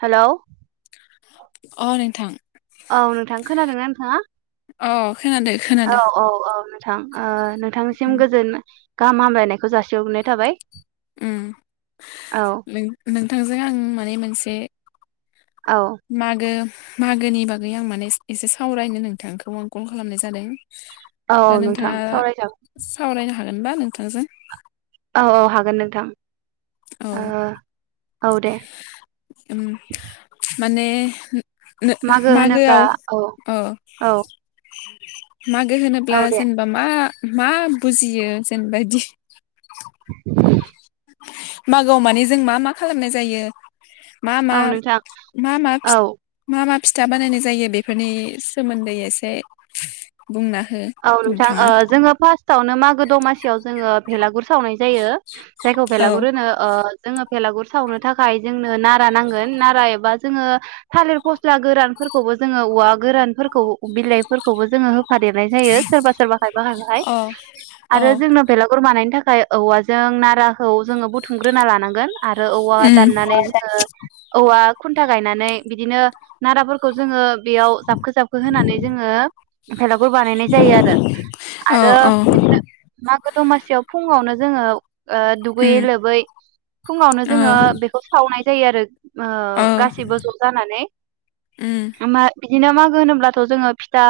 हेल' अ नोंथां औ नोंथां खोनादों ना नोंथाङा अ खोनादो खोनादो औ औ औ नोंथां ओ उम नोंथांनिसिम गोजोन गाहाम हामलायनायखौ जासिग्रनाय थाबाय उम औ नोंथांजों आं माने मोनसे औ से मागो मागोनि बागै आं माने एसे सावरायनो नोंथांखौ आं कल खालामनाय जादों दा औ नोंथाङा नोंथां सावरायजागोन सावरायनो हागोनबा नोंथांजों औ औ हागोन नोंथां औ औ दे उम माने नो- मागो होनोब्ला मागोआव औ अ औ मागो होनोब्ला औ दे जेनेबा मा मा बुजियो जेनबायदि [inaudible] मागोआव माने जों मा मा खालामनाय जायो मा मा औ नोंथां मा मा औ मा फिथा बानायनाय जायो बेफोरनि सोमोन्दै एसे बुंना हो औ नोंथां नोंथाङा जोङो फार्स्ट फार्स्टआवनो मागो दमासियाव जोङो भेलागुर सावनाय जायो जायखौ औ बेलागुर होनो जोो बेलागुर सावनो थाखाय जोंनो नारा नांगोन नारा एबा जोङो थालिर फस्ला गोरानफोरखौबो जोङो औवा गोरानफोरखौ बिलाइफोरखौबो जोङो होफादों जायो सोरबा सोरबाहाय बाहाय बाहाय अ अ आरो जोंनो बेलागुर मानायनि थाखाय औवाजों नाराखौ जोङो बुथुमग्रोना लानांगोन आरो औवा उम दाननानै जोङो औवा खुन्था गायनानै बिदिनो नाराफोरखौ जोङो बेयाव जाबखो जाबखो होनानै जोङो बानायनाय जायोआरो अ आरो अ बिदिनो मागो दमासियाव फुङावनो जोङो ओ उम दुगैयै लोबै फुङावनो ओ जोङो बेखौ सावनाय जायोआरो ओ गासैबो ज' जानानै उम मा बिदिनो मागो होनोब्लाथ जोङो फिथा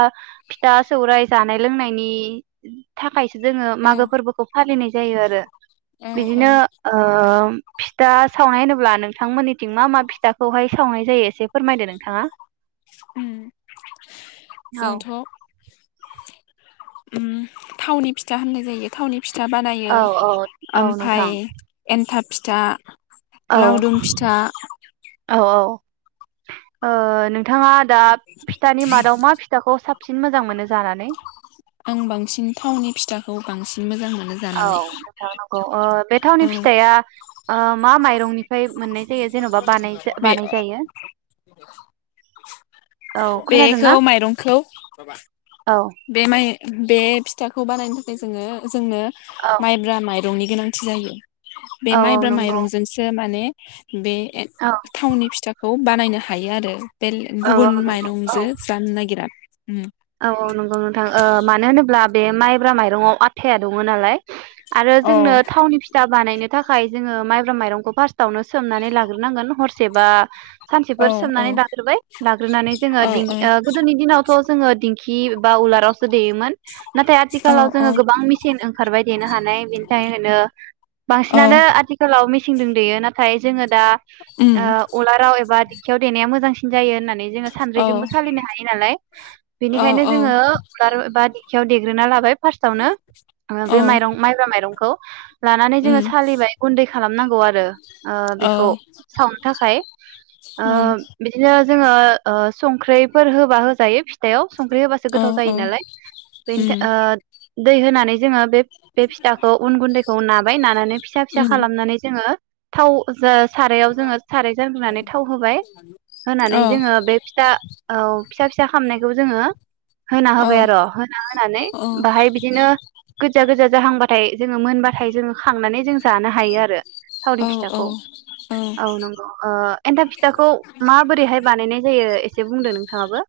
फिथा सौराय जानाय लोंनायनि थाखायसो जोङो औ मागो फोरबोखौ फालिनाय जायो आरो औ औ बिदिनो ओ फिथा सावनाय होनोब्ला नोंथांमोननिथिं मा मा फिथाखौहाय सावनाय जायो एसे फोरमायदो नोंथाङा ओ औ जोंथ ओ थावनि फिथा होननाय जायो थावनि फिथा बानायो औ औ औ ओमफाय नोंथां एन्थाब फि दा औ औ औ ओ नोंथाङा दा फिथानि मादाव मा फिथाखौ साफ साबसिन मोजां मोनो जानानै आं बांसिन थावनि फिथाखौ बांसिन मोजां मोनो औ जानानै नोंथां नंगौ ओ बे औ थावनि फिथाइया ओ मा माइरंनिफ्राय मोननाय जायो जेनबा बानाय बे बानाय जायो औ बेखौ खोनादोंना माइरंखौ औ बे माइ बे फिथाखौ बानायनो थाखाय जोङो जोंनो औ माइब्रा माइ रंनि गोनांथि जायो। बे औ औ माइब्रा नंगौ माइरंजोंसो माने बे एन औ थावनि फिथाखौ बानायनो हायो आरो। बेल औ गुबुन औ माइरंजो जानो नागिरा उम औऔ नंगौ नोंथां ओ मानो होनोब्ला बे माइब्रा माइरंआव आथाया दङ नालाय। आरो औ जोंनो थावनि फिथा बानायनो थाखाय जोङो माइब्रा माइरंखौ फार्स्टावनो सोमनानै लाग्रोनांगोन हरसेबा औ सानसेफोर औ सोमनानै लाग्रोबाय लाग्रोनानै जोङो औ दि ओ गोदोनि दिनावथ दिंखि बा उलाराव सो देयोमोन नाथाय औ आथिखालाव जोङो गोबां मेसिन ओंखारबाय देनो हानाय बेनि थाखायनो औ बांसिनानो आथिखालाव मेसिन दो देयो ना थाय जोङो दा ओ उम उलाराव एबा दिंखियाव देनाया मोजांसिन जायो होनना नै जोङो औ सानद्रिजोंबो सालिनो हायो नालाय औ बेनिखायनो औ जोङो उलार बादिं दिंखियाव देग्रोना लाबाय। फार्स्टआवनो ओ औ बे माइरं माइब्रा माइरंखौ। लानानै जोङो उम सालिबाय गुन्दै खालामनांगौ आरो ओ औ बेखौ सावनो थाखाय ओ उम बिदिनो जोङो ओ संख्रैफोर होबा होजायो। फिथायाव। संख्रि होबासो औ गोथाव जायो औ नालाय बेनिथ उम ओ दै होनानै जोङो बे बे फिथाखौ उन गुन्दैखौ नाबाय नानानै फिसा फिसा उम खालामनानै जोङो थाव जोस सारायाव जोङो साराय जांग्रोनानै थाव होबाय औ होनानै जोङो बे फिथा औ फिसा फिसा होनायखौ जोङो होना औ होबाय आर' होना होनानै बाहाय बिदिनो गोजा गोजा जाहांबाथाय जोङो मोनबाथाय जोङो खांनानै जों जानो हायो आरो। थावरि औ औ फिथाखौ औ नंगौ ओ एन्थाब फिथाखौ माबोरैहाय बानायनाय जायो एसे बुंदों नोंथाङाबो?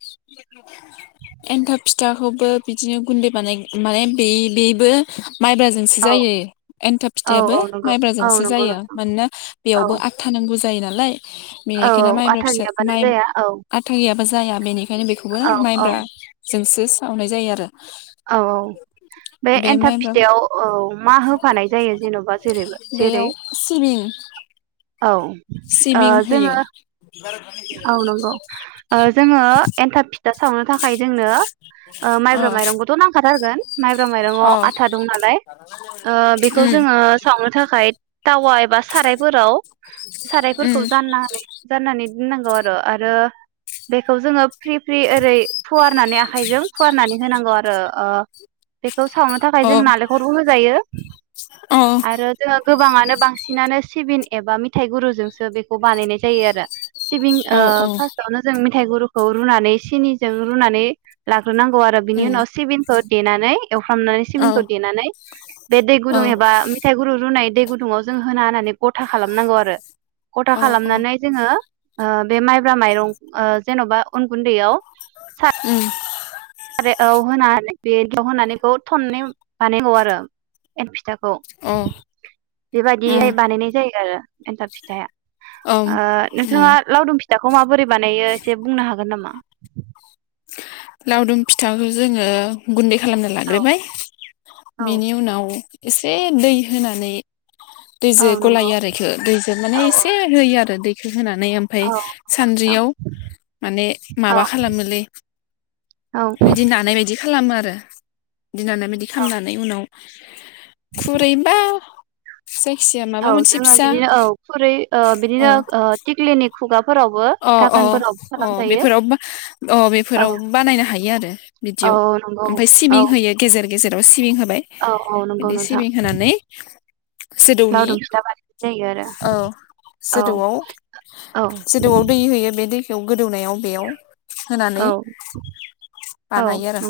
एन्थाब फिथाखौबो बिदिनो गुन्दै बानाय मानाय माने बे-बेबो माइब्राजोंसो औ जायो एन्थाब औ फिथायाबो औ नंगौ औ माइब्राजोंसो नंगौ जायो नोंथां मानोना औ बेयावबो आथथा नांगौ जायो ना लाय औ बेनिखायनो माइब्रा आथा फिसा गैयाबानो माइ जाया औ आथा गैयाबा जाया बेनिखायनो बेखौबो औ औ माइब्रा जोंसो सावनाय जायो आरो औ औ बे एन्थाब फिथायाव औ मा होफानाय जायो जेन'बा जेरैबो जेरै बेयाव सिबिं औ ओ सिबिं होयो जोङो औ नंगौ ओ जोङो एन्थाब फि था सावनो थाखाय जोंनो ओ अ माइब्रा माइरंखौथ' नांखाथार होगोन माइब्रा अ माइरंआव आथा दं नालाय ओ बेखौ उम जोङो सावनो थाखाय टावा बा सारायफोराव सारायफोरखौ उम जाननानै जाननानै नांगौ आरो आरो बेखौ जोङो फ्रि फ्रि ओरै फुवारनानै आखायजों फुवारनानै होनांगौ आरो खौ सावनो थाखाय अ जों नालेंखरबो होजायो अ आरो जोङो गोबाङानो बांसिनानो सिबिन एबा मिथाइ गुरुजोंसो बेखौ बानायनाय जायो आरो। सिबिं ओ अ फार्स्टावनो जों मेथाइ गुरु खौ रुनानै सिनिजों रुनानै ला ग्रोनांगौ आरो बिनि उम उनाव सिबिंखो देनानै एवफ्रामनानै अ सिबिंखौ देनानै [inaudible] बे दै अ गुदुं एबा मेथाइ गुरु रुनाय दै गुदुङाव जों होना होनानै गथा खालामनांगौ आरो गथा खालामनानै जोङो ओ बे माइब्रा माइरं ओ जेन'बा उन गुन्दैयाव उम। आरो औ होनानै बे ज' होनानैखौ [unintelligible] [unintelligible] आरो। [unintelligible] फिथाखौ बेबायदिहाय बानायनाय जायो आरो एन्थाब फिथाया अ उम ओम ओ उम नोंथाङा लावदुम [unintelligible] फिथाखौ माबोरै बानायो एसे बुंनो हागोन नामा? लावदुम फिथाखौ जोङो गुन्दै खालामना औ लाग्रोबाय औ बेनि उनाव एसे दै होनानै औ दैजो नंगौ गलायो आरो इखौ दैजो माने औ औ एसे होयो आरो दै होनानै ओमफ्राय औ नोंथां सानद्रियाव माने औ माबा खालामोलै औ बिदि नानायबायदि खालामो आरो। [unintelligible] औ खालामनानै उनाव [inaudible] खुरैबा जायखिजाया माबा औ मोनसे जोङो फिसा बिदिनो औ खुरै ओ अ बिदिनो टिकलिनि खुगा अ अ अ बेफोराव अ औ बेफोराव बानायनो हायो आरो औ बिदियाव नंगौ ओमफ्राय औ सिबिं होयो गेजेर गेजेर। ओ सिबिं हो औ औ नंगौ नोंथां जोदौनि लावदुम फिथा बानायनाय जायो औ आरो औ औ जौदुआव दै होयो बे दैखौ गोदौनायाव बेयाव होनानै औ औ बानायो आरो औ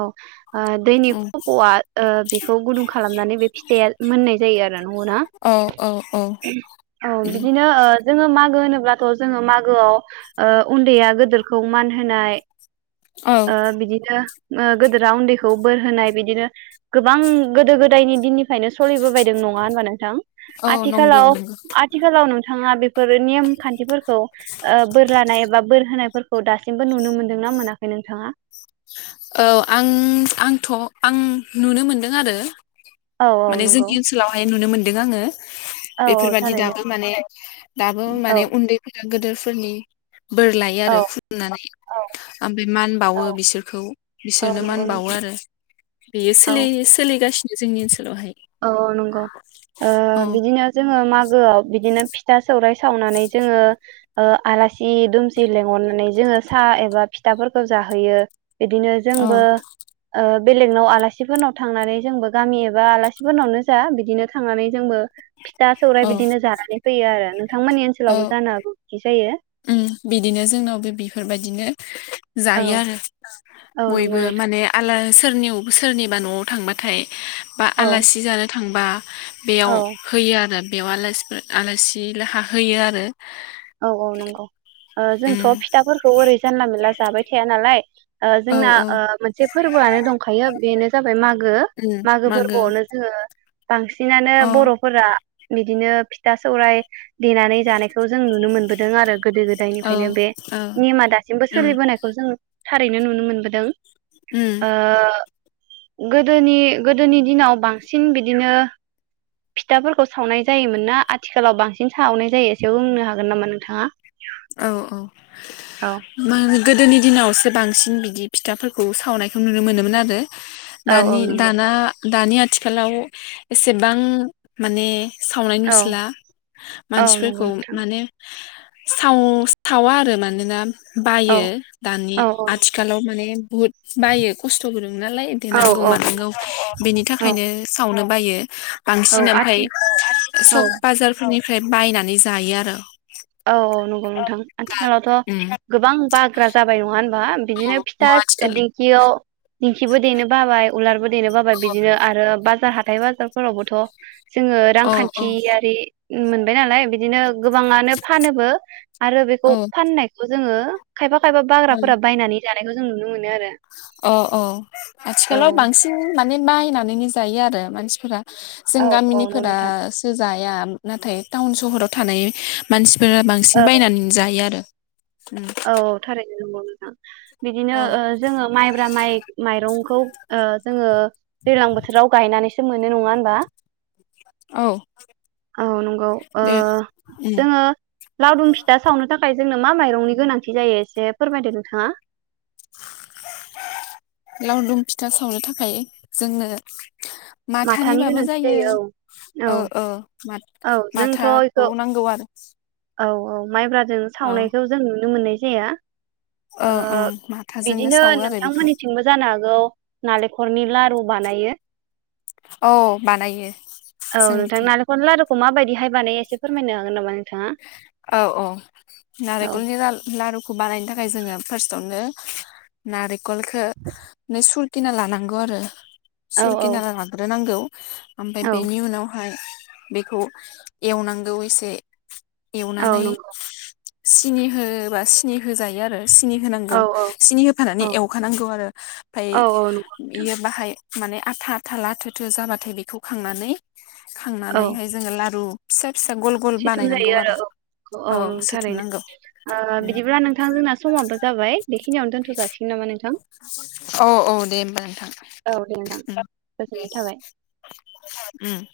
औ ओ दैनि उम खफ'आ ओ बेखौ गुदुं खालामनानै बे फिथाइया मोननाय जायो आरो। नंगौ ना औ औ औ औ बिदिनो ओ जोङो मागो होनोब्लाथ' जोङो मागोआव ओ उन्दैया गिदोर खौ मान होनाय औ ओ बिदिनो ओ गोदोरा उन्दैखौ बोर होनाय बिदिनो गोबां गोदो गोदायनि दिननिफ्रायनो सोलिबोबायदों नङा होनबा नोंथां। औ नंगौ आथिखालााव नंगौ आथिखालाव नु थाङा बे फोर नेम खान्थिफोरखौ ओ बोर लानाय एबा बोर होनायफोर खौ दासिमबो नुनो मोन्दोंना मोनाखै नोंथाङा? औ आं आंथ' आं नुनो मोनदों आरो। औ औ माने नंगौ जोंनि ओनसोलावहाय नुनो मोनदों आङो औ औ बेफोरबादि थारैनो दाबो माने दाबो औ माने उन्दैफोरा गोदोर फोरनि बोर लायो औ आरो खुलुमनानै औ ओमफ्राय मान औ बावो बिसोरखौ। औ बिसोरनो मान नंगौ बावो नोंथां आरो बेयो औ सोलि सोलिगासिनो जोंनि ओनसोल औ औ नंगौ ओ औ बिदिनो जोङो ओ मागोआव बिदिनो फिथा सौराय सावनानै जोङो ओ आलासि-दुमसि लेंहरनानै जौङो साहा एबा फिथाफोरखौ जाहोयो बिदिनो औ जोंबो ओ बेलेगनाव आलासिफोरनाव थांनानै जोंबो गामि एबा आलासिफोरनावनो जा बिदिनो थांनानै जोंबो फिथा सौरायाइ औ बिदिनो जानानै फैयो आरो नों थांमोननि ओनसोलावबो जानो हागौ बिदि जायो। उय बिदिनो जोंनावबो बिफोरबायदिनो। औ जायो आरो औ नंगौ बयबो नोंथां। माने आला सोरनियावबा सोरनिबा न'आव थांबाथाय बा औ आलासि जानो थांबा। बेयाव औ होयो आरो। बेयाव आलासिफोर आलासिलाहा होयो आरो। औ औ नंगौ। ओ जोंथ' उम फिथाफोरखौ ओरै जानला मानला जाबाय थाया नालाय। ओ औ जोंना औ ओ मोनसे फोरबोआनो दंखायो बेनो जाबाय मागो मागो फोरबोआवनो जोंङो बांसिनानो अ बर'फोरा बिदिनो फिथा सौराय देनानै जानायखौ जों नुनो मोनबोदों आरो गोदो औ गोदायनिफ्रायनो बे औ नेमा दासिमबो उम सोलिबोनायखौ जों थारैनो नुनो मोनबोदों। उम ओ गोदोनि गोदोनि दिनाव बांसिन बिदिनो फिथाफोरखौ सावनाय जायोमोन ना आथिखालाव बांसिन सावनाय जायो एसे बुंनो हागोन नामा नोंथाङा? औ औ औ मागो गोदोनि दिनावसो बांसिन बिदि फिथाफोरखौ सावनायखौ नुनो मोनोमोन आरो। औ औ दानि नंगौ दाना दानि आथिखालाव एसेबां माने सावनाय औ नुसोला औ नंगौ मानसिफोरखौ नोंथां माने साव सावा आरो मानोना औ बायो दानि औ आथिखालाव माने बुहुद बायो खस्थबो दङ नालाय औ देनांगौ औ नंगौ मानांगौ बेनि औ थाखायनो सावनो बायो। औ बांसिन ओमफाय आथिं औ सक बाजारफोरनि फ्राय बायनानै जायो आरो। औ औ नंगौ नोंथां आथिखालावथ' उम गोबां बाग्रा जाबाय नङा होन बा बिदिनो फिथा आथिखाल दिंखिआव दिंखिबो देनो बाबाय उवालबो देनो बाबा बिदिनो आरो बाजार हाथ थाइ बाजारफोरावबोथ' जोंङो अ औ रांखान्थियारि मोनबाय नालाय बिदिनो गोबाङा फानोबो आरो बेखौ औ फाननायखौ जोङो खायफा खायफा बाग्राफोरा बायनानै जानायखौ जों नुनो मोन अ' अ' औ आथिखालाव बांसिन मा ने बायनानैनो जायो आरो मानसिफोरा। जों औ औ नंगौ नोंथां गामिनिफोरासो जा निया नाथाय टाउन सहराव थानाय मानसि फोरा बांसिन औ बायनानै जायो आरो। उम औ औ थारै नोंगौ नोंथां। बिदिनो औ ओ जोङो माइब्रा माइ माइरंखौ ओ जोङो दैलां बोथोराव गायनानैस जों मोनो नङा होनबा? औ औ नंगौ ओ बे उम जोङो लाउदुम फिथा सावनो थाख खाय जोंनो मा माइरंनि गोनांथि जायो एसे फोरमायदो नोंथाङा। लावदुम फिथा सावनो थाखाय जोंनो माथानि माथानिबाबो गोनांथि जायो औ औ ओ ओ औ माथ जोंथ' बेखौ माथाखौ नांगौ आरो। औ औ माइब्रा जों औ सावनायखौ जों नुनो मोननाय जाया। ओ ओं माथाजोंनो बिदिनो सावो आरो बेखौ नोंथांमोननिथिंबो जानो हागौ नालेंखरनि लारु बानायो औ बानायो औ नोंथां जोंनिथिं नालेखरनि लारु खौ मा बायदिहाय औ औ औ नारेखलनि ला लारु बानायनो थाखाय जोङो फार्स्टआवनो नारे कलखो [unintelligible] खिना लानांगौ आरो। औ सुरकिना लाग्रो नांगौ। ओमफ्राय औ बेनि उनावहाय बेखौ एवनांगौ एसे औ एवनानै नंगौ सिनि होबा सिनि होजायो आरो। सिनि औ होनांगौ औ सिनि औ होफानानै एवखानांगौ आरो ओमफाय औ नंगौ नोंथां इयो बाहाय माने आथा आथा लाथोथो जाबाथाय बेखौ खांनानै औ खांनानैहाय जोङो लारु फिसा फिसा गल गल सिथुम बानायनांगौ जायो आरो औ औ औ नंथारैनो ओ बिदिब्ला नोंथां जोंना समाबो जाबाय बेखि औ औ दे होमबा नोंथां औ दे नोंथां उम दे गोजोननाय थाबाय उम।